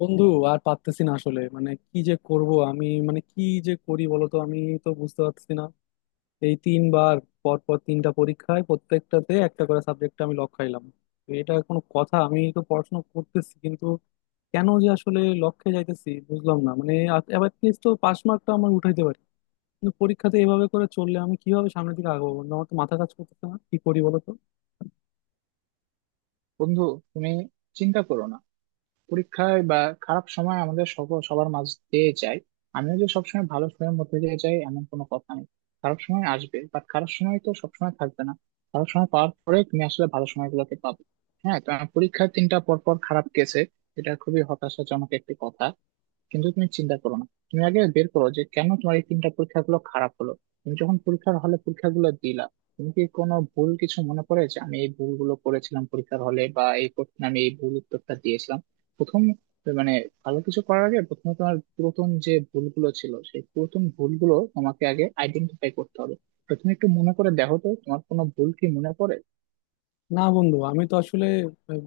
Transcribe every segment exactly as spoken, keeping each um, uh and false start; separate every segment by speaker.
Speaker 1: বন্ধু, আর পারতেছি না আসলে, মানে কি যে করব আমি, মানে কি যে করি বলতো, আমি তো বুঝতে পারছি না। এই তিনবার পর পর তিনটা পরীক্ষায় প্রত্যেকটাতে একটা করে সাবজেক্টে আমি লক খাইলাম। তো এটা কোনো কথা? আমি তো পড়াশোনা করতেছি কিন্তু কেন যে আসলে লক্ষ্যে যাইতেছি বুঝলাম না মানে। এবার লিস্ট তো পাস মার্কটা আমার উঠাইতে পারি, কিন্তু পরীক্ষাতে এভাবে করে চললে আমি কিভাবে সামনের দিকে আগাবো বন্ধু? আমার তো মাথা কাজ করতেছে না, কি করি বলো তো।
Speaker 2: বন্ধু, তুমি চিন্তা করো না। পরীক্ষায় বা খারাপ সময় আমাদের সকল সবার মাঝ দিয়ে যায়। আমিও যে সবসময় ভালো সময়ের মধ্যে দিয়ে যাই এমন কোনো কথা নেই। খারাপ সময় আসবে, বাট খারাপ সময় তো সবসময় থাকবে না। খারাপ সময় পাওয়ার পরে তুমি আসলে ভালো সময়গুলোকে পাবে। হ্যাঁ, তো আমার পরীক্ষায় তিনটা পর পর খারাপ গেছে, এটা খুবই হতাশাজনক একটি কথা। কিন্তু তুমি চিন্তা করো না, তুমি আগে বের করো যে কেন তোমার এই তিনটা পরীক্ষাগুলো খারাপ হলো। তুমি যখন পরীক্ষার হলে পরীক্ষাগুলো দিলা, তুমি কি কোনো ভুল কিছু মনে পড়ে যে আমি এই ভুলগুলো করেছিলাম পরীক্ষার হলে বা এই প্রশ্নে আমি এই ভুল উত্তরটা দিয়েছিলাম? প্রথম মানে, ভালো কিছু করার আগে প্রথমে তোমার পুরাতন যে ভুলগুলো ছিল সেই পুরাতন ভুলগুলো তোমাকে আগে আইডেন্টিফাই করতে হবে। তো তুমি একটু মনে করে দেখো তো তোমার কোনো ভুল কি মনে পড়ে?
Speaker 1: না বন্ধু, আমি তো আসলে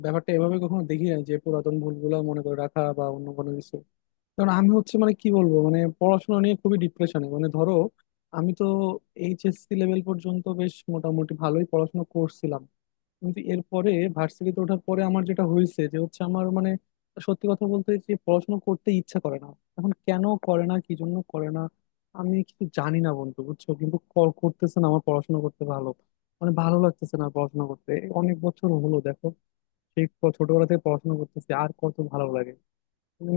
Speaker 1: ব্যাপারটা এভাবে কখনো দেখি না যে পুরাতন ভুলগুলা মনে করে রাখা বা অন্য কোনো কিছু। কারণ আমি হচ্ছে মানে কি বলবো, মানে পড়াশোনা নিয়ে খুবই ডিপ্রেশনে, মানে ধরো আমি তো এইচএসসি লেভেল পর্যন্ত বেশ মোটামুটি ভালোই পড়াশোনা করছিলাম, কিন্তু এরপরে ভার্সিটিতে ওঠার পরে আমার যেটা হয়েছে যে হচ্ছে আমার মানে সত্যি কথা বলতে যে পড়াশোনা করতে ইচ্ছা করে না। এখন কেন করে না, কি জন্য করে না, আমি কিছু জানি না বন্ধু বুঝছো, কিন্তু ক- করতেছে না, আমার পড়াশোনা করতে ভালো মানে ভালো লাগতেছে না পড়াশোনা করতে। অনেক বছর হলো দেখো, সেই ক- ছোটবেলা থেকে পড়াশোনা করতেছি, আর কত ভালো লাগে?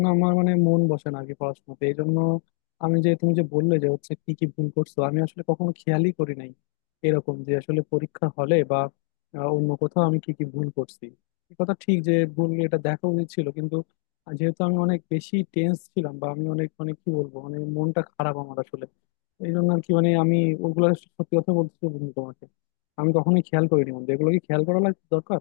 Speaker 1: না, আমার মানে মন বসে না আগে পড়াশোনাতে। এই জন্য আমি যে, তুমি যে বললে যে হচ্ছে কি কি ভুল করছো, আমি আসলে কখনো খেয়ালই করি নাই এরকম যে আসলে পরীক্ষা হলে বা আহ, অন্য কোথাও আমি কি কি ভুল করছি। এ কথা ঠিক যে ভুল এটা দেখা উচিত ছিল, কিন্তু যেহেতু আমি অনেক বেশি টেন্স ছিলাম বা আমি অনেক মানে কি বলবো, মানে মনটা খারাপ আমার আসলে, এই জন্য আর কি মানে আমি ওগুলো, সত্যি কথা বলতেছি বন্ধু তোমাকে, আমি কখনোই খেয়াল করিনি বন্ধু। এগুলো কি খেয়াল করা লাগ- দরকার?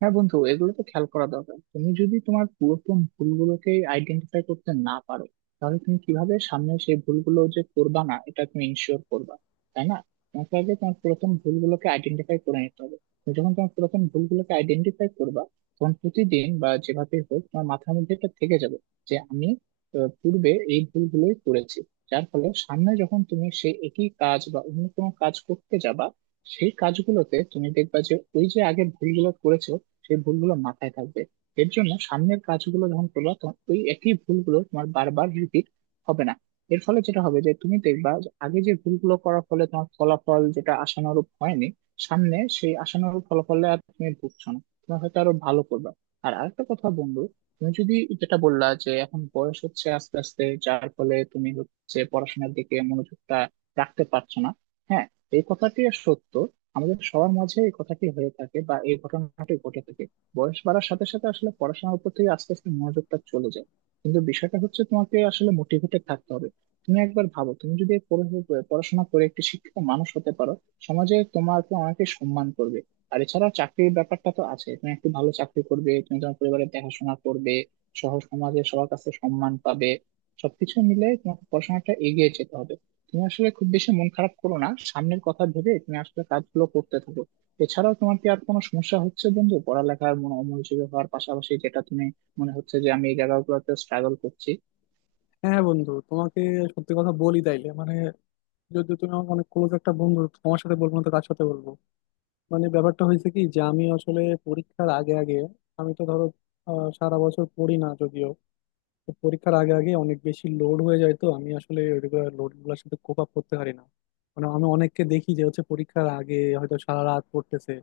Speaker 2: হ্যাঁ বন্ধু, এগুলো তো খেয়াল করা দরকার। তুমি যদি তোমার পুরাতন ভুলগুলোকে আইডেন্টিফাই করতে না পারো, তাহলে তুমি কিভাবে সামনে সেই ভুলগুলো যে করবা না এটা তুমি ইনশিওর করবা? তাই না? তোমাকে আগে তোমার পুরাতন ভুলগুলোকে আইডেন্টিফাই করে নিতে হবে। তুমি যখন তোমার পুরাতন ভুলগুলোকে আইডেন্টিফাই করবা, তখন প্রতিদিন বা যেভাবে হোক তোমার মাথার মধ্যে এটা থেকে যাবে যে আমি আহ, পূর্বে এই ভুলগুলোই করেছি। যার ফলে সামনে যখন তুমি সেই একই কাজ বা অন্য কোনো কাজ করতে যাবা, সেই কাজগুলোতে তুমি দেখবা যে ওই যে আগে ভুলগুলো করেছো সেই ভুলগুলো মাথায় থাকবে। এর জন্য সামনের কাজগুলো যখন করবে তখন ওই একই ভুলগুলো তোমার বারবার রিপিট হবে না। এর ফলে যেটা হবে যে তুমি দেখবা যে আগে যে ভুলগুলো করার ফলে তোমার ফলাফল যেটা আশানুরূপ হয়নি, সামনে সেই আশানুরূপ ফলাফলে আর তুমি ভুগছো না, তুমি হয়তো আরো ভালো করবে। আর আরেকটা কথা বন্ধু, তুমি যদি যেটা বললা যে এখন বয়স হচ্ছে আস্তে আস্তে, যার ফলে তুমি হচ্ছে পড়াশোনার দিকে মনোযোগটা রাখতে পারছো না। হ্যাঁ, এই কথাটি সত্য। আমাদের সবার মাঝে এই কথাটি হয়ে থাকে বা এই ঘটনাটি ঘটে থাকে। বয়স বাড়ার সাথে সাথে আসলে পড়াশোনার উপর থেকে আস্তে আস্তে মনোযোগটা চলে যায়। কিন্তু বিষয়টা হচ্ছে, তোমাকে আসলে মোটিভেটেড থাকতে হবে। তুমি একবার ভাবো, তুমি যদি পড়া- পড়াশোনা করে একটি শিক্ষিত মানুষ হতে পারো, সমাজে তোমাকে অনেকে সম্মান করবে। আর এছাড়া চাকরির ব্যাপারটা তো আছে, তুমি একটু ভালো চাকরি করবে, তুমি তোমার পরিবারের দেখাশোনা করবে সহ সমাজে সবার কাছে সম্মান পাবে। সবকিছু মিলে তোমাকে পড়াশোনাটা এগিয়ে যেতে হবে। তুমি আসলে খুব বেশি মন খারাপ করো না, সামনের কথা ভেবে তুমি আসলে কাজগুলো করতে থাকো। এছাড়াও তোমার কি আর কোনো সমস্যা হচ্ছে বন্ধু, পড়ালেখার মন অমনোযোগী হওয়ার পাশাপাশি, যেটা তুমি মনে হচ্ছে যে আমি এই জায়গাগুলোতে স্ট্রাগল করছি?
Speaker 1: হ্যাঁ বন্ধু, তোমাকে সত্যি কথা বলি তাইলে মানে, যদি তুমি আমার অনেক ক্লোজ একটা বন্ধু, তোমার সাথে বলবো না তো কার সাথে বলবো। মানে ব্যাপারটা হয়েছে কি যে আমি আসলে পরীক্ষার আগে আগে আমি তো ধরো আহ, সারা বছর পড়ি না যদিও, তো পরীক্ষার আগে আগে অনেক বেশি লোড হয়ে যায়, তো আমি আসলে রেগুলার লোড গুলোর সাথে কোপ আপ করতে পারি না। মানে আমি অনেককে দেখি যে হচ্ছে পরীক্ষার আগে হয়তো সারা রাত পড়তেছে।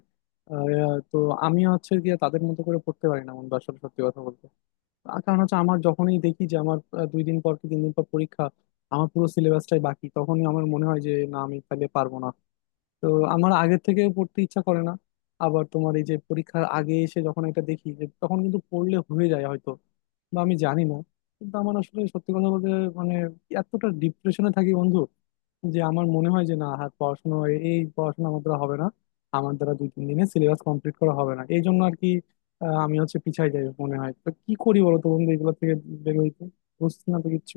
Speaker 1: আহ, তো আমি হচ্ছে গিয়ে তাদের মতো করে পড়তে পারি না বন্ধু আসলে সত্যি কথা বলতে। আর কারণ হচ্ছে আমার যখনই দেখি যে আমার আহ, দুই দিন পর কি তিন দিন পর পরীক্ষা, আমার পুরো সিলেবাসটাই বাকি, তখনই আমার মনে হয় যে না আমি তাহলে পারবো না। তো আমার আগের থেকে পড়তে ইচ্ছা করে না। আবার তোমার এই যে পরীক্ষার আগে এসে যখন এটা দেখি, যে তখন কিন্তু পড়লে হয়ে যায় হয়তো, বা আমি জানি না, কিন্তু আমার আসলে সত্যি কথা বলতে মানে এতটা ডিপ্রেশনে থাকি বন্ধু, যে আমার মনে হয় যে না আর পড়াশোনা এই এই পড়াশোনা আমার দ্বারা হবে না, আমার দ্বারা দুই তিন দিনে সিলেবাস কমপ্লিট করা হবে না, এই জন্য আর কি আহ, আমি হচ্ছে পিছাই যাই মনে হয়। তো কি করি বলো তো বন্ধু, এগুলো থেকে বের হইতে বুঝছি না তো কিচ্ছু।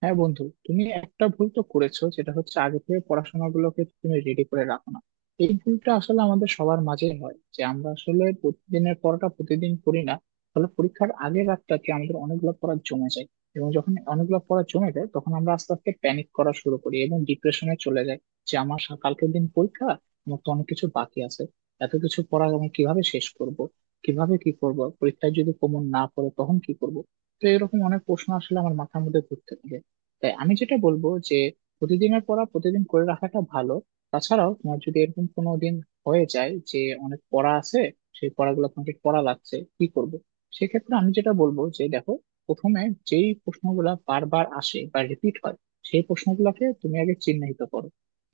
Speaker 2: হ্যাঁ বন্ধু, তুমি একটা ভুল তো করেছো, যেটা হচ্ছে আগে থেকে পড়াশোনাগুলোকে তুমি রেডি করে রাখো না। এই ভুলটা আসলে আমাদের সবার মাঝে হয় যে আমরা আসলে প্রতিদিনের পড়াটা প্রতিদিন করি না। ফলে পরীক্ষার আগের রাতটাতে আমাদের অনেকগুলো পড়া জমে যায়। এবং যখন অনেকগুলো পড়া জমে যায় তখন আমরা আস্তে আস্তে প্যানিক করা শুরু করি এবং ডিপ্রেশনে চলে যাই যে আমার সা- কালকের দিন পরীক্ষা, আমার তো অনেক কিছু বাকি আছে, এত কিছু পড়া আমি কিভাবে শেষ করব, কিভাবে কি করব, পরীক্ষায় যদি কমন না পড়ে তখন কি করব। তো এরকম অনেক প্রশ্ন আসলে আমার মাথার মধ্যে ঘুরতে থাকে। তাই আমি যেটা বলবো যে প্রতিদিনের পড়া প্রতিদিন করে রাখাটা ভালো। তাছাড়াও তোমার যদি এরকম কোনো দিন হয়ে যায় যে অনেক পড়া আছে, সেই পড়াগুলো তোমাকে পড়া লাগছে, কি করব? সেক্ষেত্রে আমি যেটা বলবো যে দেখো, প্রথমে যেই প্রশ্নগুলো বারবার আসে বা রিপিট হয় সেই প্রশ্নগুলোকে তুমি আগে চিহ্নিত করো।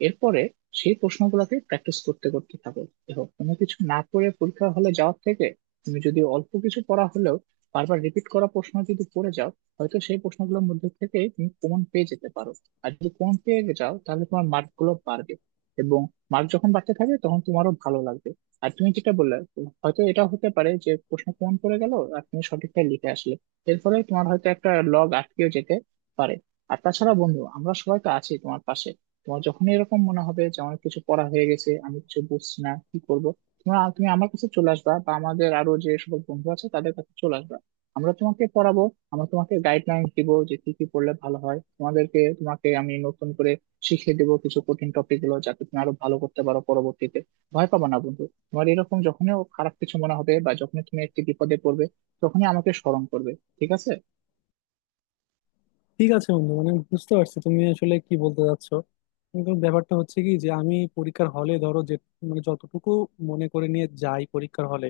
Speaker 2: এরপরে সেই প্রশ্নগুলোকে প্র্যাকটিস করতে করতে থাকো। দেখো, কোনো কিছু না পড়ে পরীক্ষা হলে যাওয়ার থেকে তুমি যদি অল্প কিছু পড়া হলেও বারবার রিপিট করা প্রশ্ন যদি পড়ে যাও, হয়তো সেই প্রশ্নগুলোর মধ্যে থেকে তুমি প্রমাণ পেয়ে যেতে পারো। আর যদি প্রমাণ পেয়ে যাও তাহলে তোমার মার্ক গুলো বাড়বে, এবং মার্ক যখন বাড়তে থাকে তখন তোমারও ভালো লাগবে। আর তুমি যেটা বললে, হয়তো এটা হতে পারে যে প্রশ্ন প্রমাণ করে গেল আর তুমি সঠিকটা লিখে আসলে, এর ফলে তোমার হয়তো একটা লগ আটকেও যেতে পারে। আর তাছাড়া বন্ধু, আমরা সবাই তো আছি তোমার পাশে। তোমার যখনই এরকম মনে হবে যে আমার কিছু পড়া হয়ে গেছে, আমি কিছু বুঝছি না কি করবো, তোমরা তুমি আমার কাছে চলে আসবা বা আমাদের আরো যে সকল বন্ধু আছে তাদের কাছে চলে আসবা। আমরা তোমাকে পড়াবো। আমি তোমাকে গাইডলাইন দিব যে কি কি পড়লে ভালো হয়, তোমাদেরকে তোমাকে আমি নতুন করে শিখিয়ে দেবো কিছু কঠিন টপিক গুলো, যাতে তুমি আরো ভালো করতে পারো পরবর্তীতে। ভয় পাবা না বন্ধু। তোমার এরকম যখনই খারাপ কিছু মনে হবে বা যখনই তুমি একটি বিপদে পড়বে তখনই আমাকে স্মরণ করবে, ঠিক আছে?
Speaker 1: ঠিক আছে বন্ধু, মানে বুঝতে পারছি তুমি আসলে কি বলতে চাচ্ছ, কিন্তু ব্যাপারটা হচ্ছে কি যে আমি পরীক্ষার হলে ধরো যে, মানে যতটুকু মনে করে নিয়ে যাই পরীক্ষার হলে,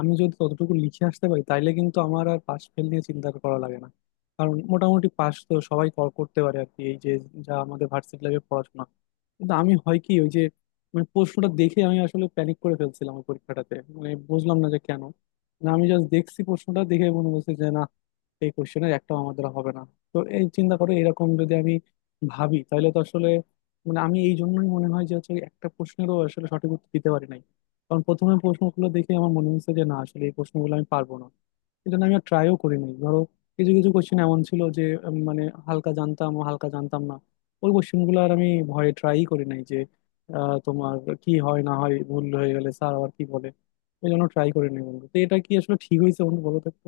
Speaker 1: আমি যদি ততটুকু লিখে আসতে পারি তাইলে কিন্তু আমার আর পাশ ফেল নিয়ে চিন্তা করা লাগে না। কারণ মোটামুটি পাশ তো সবাই কর করতে পারে আর কি এই যে যা আমাদের ভার্সিটি লাইফে পড়াশোনা। কিন্তু আমি হয় কি ওই যে মানে প্রশ্নটা দেখে আমি আসলে প্যানিক করে ফেলছিলাম ওই পরীক্ষাটাতে, মানে বুঝলাম না যে কেন। মানে আমি জাস্ট দেখছি প্রশ্নটা দেখে মনে হচ্ছে যে না, এই কোশ্চেনের একটাও আমার দ্বারা হবে না। তো এই চিন্তা করে এরকম যদি আমি ভাবি, তাহলে তো আসলে মানে আমি এই জন্যই মনে হয় যে হচ্ছে একটা প্রশ্নেরও আসলে সঠিক উত্তর দিতে পারি নাই। কারণ প্রথমে প্রশ্নগুলো দেখে আমার মনে হচ্ছে যে না আসলে এই প্রশ্নগুলো আমি পারবো না, এই জন্য আমি আর ট্রাইও করি নাই। ধরো কিছু কিছু কোশ্চেন এমন ছিল যে উম, মানে হালকা জানতাম ও হালকা জানতাম না, ওই কোশ্চেনগুলো আর আমি ভয়ে ট্রাই করি নাই যে আহ, তোমার কি হয় না হয়, ভুল হয়ে গেলে স্যার আবার কি বলে। এই জন্য ট্রাই করি নাই বন্ধু। তো এটা কি আসলে ঠিক হয়েছে বন্ধু, বলো তো একটু?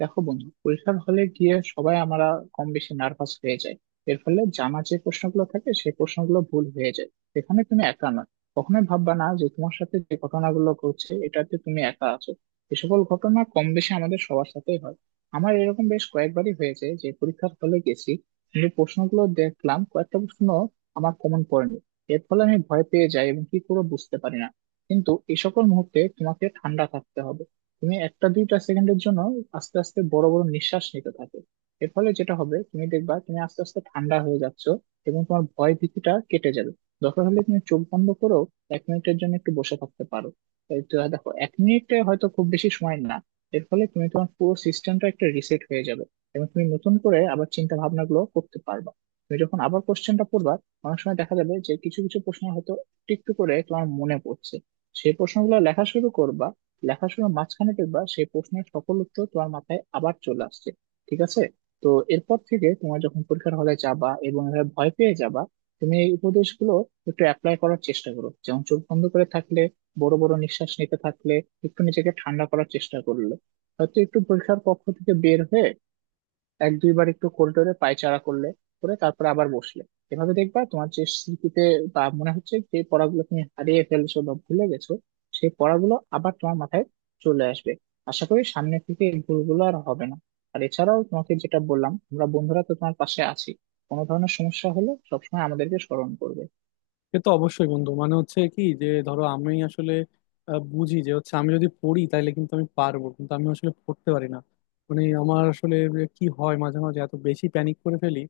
Speaker 2: দেখো বন্ধু, পরীক্ষার হলে গিয়ে সবাই আমরা কম বেশি নার্ভাস হয়ে যায়। এর ফলে জানা যে প্রশ্নগুলো থাকে সেই প্রশ্নগুলো ভুল হয়ে যায়, সেখানে তুমি একা নয়। কখনোই ভাববা না যে তোমার সাথে যে ঘটনাগুলো ঘটছে এটাতে তুমি একা আছো। এ সকল ঘটনা কম বেশি আমাদের সবার সাথেই হয়। আমার এরকম বেশ কয়েকবারই হয়েছে যে পরীক্ষার হলে গেছি কিন্তু প্রশ্নগুলো দেখলাম, কয়েকটা প্রশ্ন আমার কমন পড়েনি। এর ফলে আমি ভয় পেয়ে যাই এবং কি করে বুঝতে পারি না। কিন্তু এই সকল মুহূর্তে তোমাকে ঠান্ডা থাকতে হবে। তুমি একটা দুইটা সেকেন্ডের জন্য আস্তে আস্তে বড় বড় নিঃশ্বাস নিতে থাকো। এর ফলে যেটা হবে, তুমি দেখবা তুমি আস্তে আস্তে ঠান্ডা হয়ে যাচ্ছ এবং তোমার ভয় ভীতিটা কেটে যাবে। দরকার হলে তুমি চোখ বন্ধ করো, এক মিনিটের জন্য একটু বসে থাকতে পারো। এই তো দেখো, এক মিনিটে হয়তো খুব বেশি সময় না, এর ফলে তুমি তোমার পুরো সিস্টেমটা একটা রিসেট হয়ে যাবে এবং তুমি নতুন করে আবার চিন্তা ভাবনা গুলো করতে পারবা। তুমি যখন আবার কোশ্চেনটা পড়বা, অনেক সময় দেখা যাবে যে কিছু কিছু প্রশ্ন হয়তো একটু একটু করে তোমার মনে পড়ছে। সেই প্রশ্নগুলো লেখা শুরু করবা, লেখাশোনার মাঝখানে দেখবা সেই প্রশ্নের সকল উত্তর তোমার মাথায় আবার চলে আসছে। ঠিক আছে? তো এরপর থেকে তোমার যখন পরীক্ষার হলে যাবা এবং এভাবে ভয় পেয়ে যাবা, তুমি এই উপদেশগুলো একটু অ্যাপ্লাই করার চেষ্টা করো। যেমন চোখ বন্ধ করে থাকলে, বড় বড় নিঃশ্বাস নিতে থাকলে, একটু নিজেকে ঠান্ডা করার চেষ্টা করলে, হয়তো একটু পরীক্ষার কক্ষ থেকে বের হয়ে এক দুইবার একটু করিডোরে পায়চারা করলে করে তারপরে আবার বসলে, এভাবে দেখবা তোমার যে স্মৃতিতে বা মনে হচ্ছে যে পড়াগুলো তুমি হারিয়ে ফেলছো বা ভুলে গেছো সেই পড়াগুলো আবার তোমার মাথায় চলে আসবে। আশা করি সামনে থেকে এই ভুলগুলো আর হবে না। আর এছাড়াও তোমাকে যেটা বললাম, আমরা বন্ধুরা তো তোমার পাশে আছি। কোনো ধরনের সমস্যা হলে সবসময় আমাদেরকে স্মরণ করবে।
Speaker 1: সে তো অবশ্যই বন্ধু, মানে হচ্ছে কি যে ধরো আমি আসলে আহ, বুঝি যে হচ্ছে আমি যদি পড়ি তাহলে কিন্তু আমি পারবো, কিন্তু আমি আসলে পড়তে পারি না। মানে আমার আসলে যে কি হয়, মাঝে মাঝে এত বেশি প্যানিক করে ফেলি।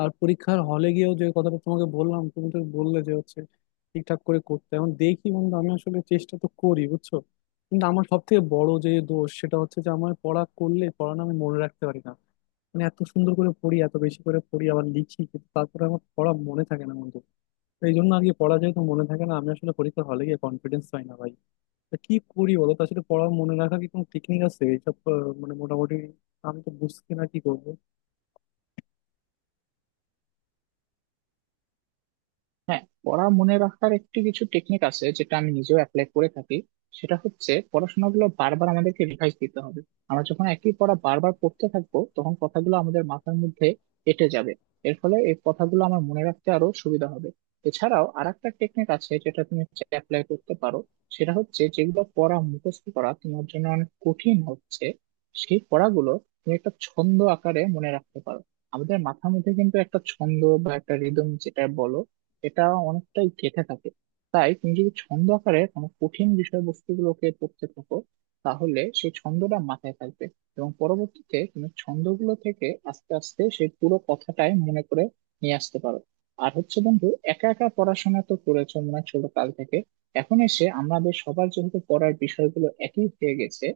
Speaker 1: আর পরীক্ষার হলে গিয়েও যে কথাটা তোমাকে বললাম, তুমি তো বললে যে হচ্ছে ঠিকঠাক করে করতে, এখন দেখি বন্ধু আমি আসলে চেষ্টা তো করি বুঝছো। কিন্তু আমার সব থেকে বড় যে দোষ সেটা হচ্ছে যে আমার পড়া করলে পড়ানো আমি মনে রাখতে পারি না। মানে এত সুন্দর করে পড়ি, এত বেশি করে পড়ি, আবার লিখি, কিন্তু তারপরে আমার পড়া মনে থাকে না বন্ধু। এই জন্য আর কি, পড়া যেহেতু মনে থাকে না আমি আসলে পরীক্ষার হলে গিয়ে কনফিডেন্স পাই না ভাই। তা কি করি বলো তো আসলে, পড়া মনে রাখা কি কোনো টেকনিক আছে এইসব? আহ, মানে মোটামুটি আমি তো বুঝছি না কি করবো।
Speaker 2: হ্যাঁ, পড়া মনে রাখার একটি কিছু টেকনিক আছে যেটা আমি নিজেও অ্যাপ্লাই করে থাকি। সেটা হচ্ছে পড়াশোনাগুলো বারবার আমাদেরকে রিভাইজ দিতে হবে। আমরা যখন একই পড়া বারবার পড়তে থাকবো তখন কথাগুলো আমাদের মাথার মধ্যে এঁটে যাবে। এর ফলে এই কথাগুলো আমার মনে রাখতে আরো সুবিধা হবে। এছাড়াও আর একটা টেকনিক আছে যেটা তুমি অ্যাপ্লাই করতে পারো। সেটা হচ্ছে, যেগুলো পড়া মুখস্থ করা তোমার জন্য অনেক কঠিন হচ্ছে সেই পড়াগুলো তুমি একটা ছন্দ আকারে মনে রাখতে পারো। আমাদের মাথার মধ্যে কিন্তু একটা ছন্দ বা একটা রিদম, যেটা বলো, এটা অনেকটাই গেঁথে থাকে। তাই তুমি যদি ছন্দ আকারে কোনো কঠিন বিষয়বস্তুগুলোকে পড়তে থাকো, তাহলে সেই ছন্দটা মাথায় থাকবে। এবং পরবর্তীতে তুমি ছন্দগুলো থেকে আস্তে আস্তে সেই পুরো কথাটাই মনে করে নিয়ে আসতে পারো। আর হচ্ছে বন্ধু, একা একা পড়াশোনা তো করেছো মনে হয় ছোট কাল থেকে। এখন এসে আমাদের সবার যেহেতু পড়ার বিষয়গুলো একই হয়ে গেছে,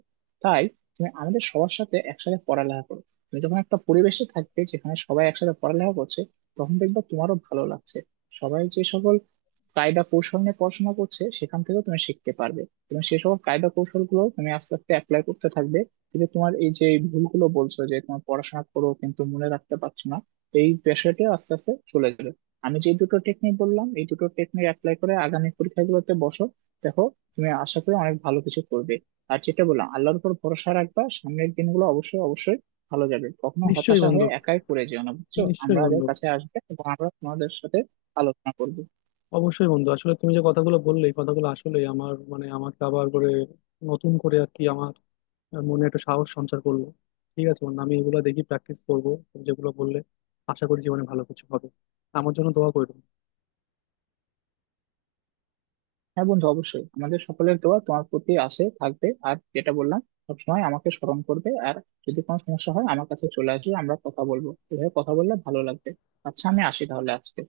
Speaker 2: তাই তুমি আমাদের সবার সাথে একসাথে পড়ালেখা করো। তুমি যখন একটা পরিবেশে থাকবে যেখানে সবাই একসাথে পড়ালেখা করছে, তখন দেখবে তোমারও ভালো লাগছে। সবাই যে সকল কায়দা কৌশল নিয়ে পড়াশোনা করছে সেখান থেকেও তুমি শিখতে পারবে। তুমি সেই সকল কায়দা কৌশল গুলো তুমি আস্তে আস্তে অ্যাপ্লাই করতে থাকবে। কিন্তু তোমার এই যে ভুলগুলো বলছো যে তোমার পড়াশোনা করো কিন্তু মনে রাখতে পারছো না, এই পেশাটা আস্তে আস্তে চলে যাবে। আমি যে দুটো টেকনিক বললাম এই দুটো টেকনিক অ্যাপ্লাই করে আগামী পরীক্ষাগুলোতে বসো। দেখো, তুমি আশা করি অনেক ভালো কিছু করবে। আর যেটা বললাম, আল্লাহর উপর ভরসা রাখবা, সামনের দিনগুলো অবশ্যই অবশ্যই ভালো যাবে। কখনো
Speaker 1: নিশ্চয়ই
Speaker 2: হতাশা
Speaker 1: বন্ধু।
Speaker 2: হয়ে একাই পড়ে যেও না, বুঝছো?
Speaker 1: নিশ্চয়ই
Speaker 2: আমাদের
Speaker 1: বন্ধু।
Speaker 2: কাছে আসবে এবং আমরা তোমাদের সাথে আলোচনা করবো।
Speaker 1: অবশ্যই বন্ধু, আসলে তুমি যে কথাগুলো বললে এই কথাগুলো আসলে আমার মানে আমাকে আবার করে, নতুন করে আর কি আমার মনে একটা সাহস সঞ্চার করলো। ঠিক আছে বন্ধু, আমি এগুলো দেখি প্র্যাকটিস করবো তুমি যেগুলো বললে। আশা করি জীবনে ভালো কিছু হবে। আমার জন্য দোয়া করো।
Speaker 2: হ্যাঁ বন্ধু, অবশ্যই আমাদের সকলের দোয়া তোমার প্রতি আসে থাকবে। আর যেটা বললাম, সবসময় আমাকে স্মরণ করবে, আর যদি কোনো সমস্যা হয় আমার কাছে চলে আসবে, আমরা কথা বলবো। এভাবে কথা বললে ভালো লাগবে। আচ্ছা, আমি আসি তাহলে আজকে।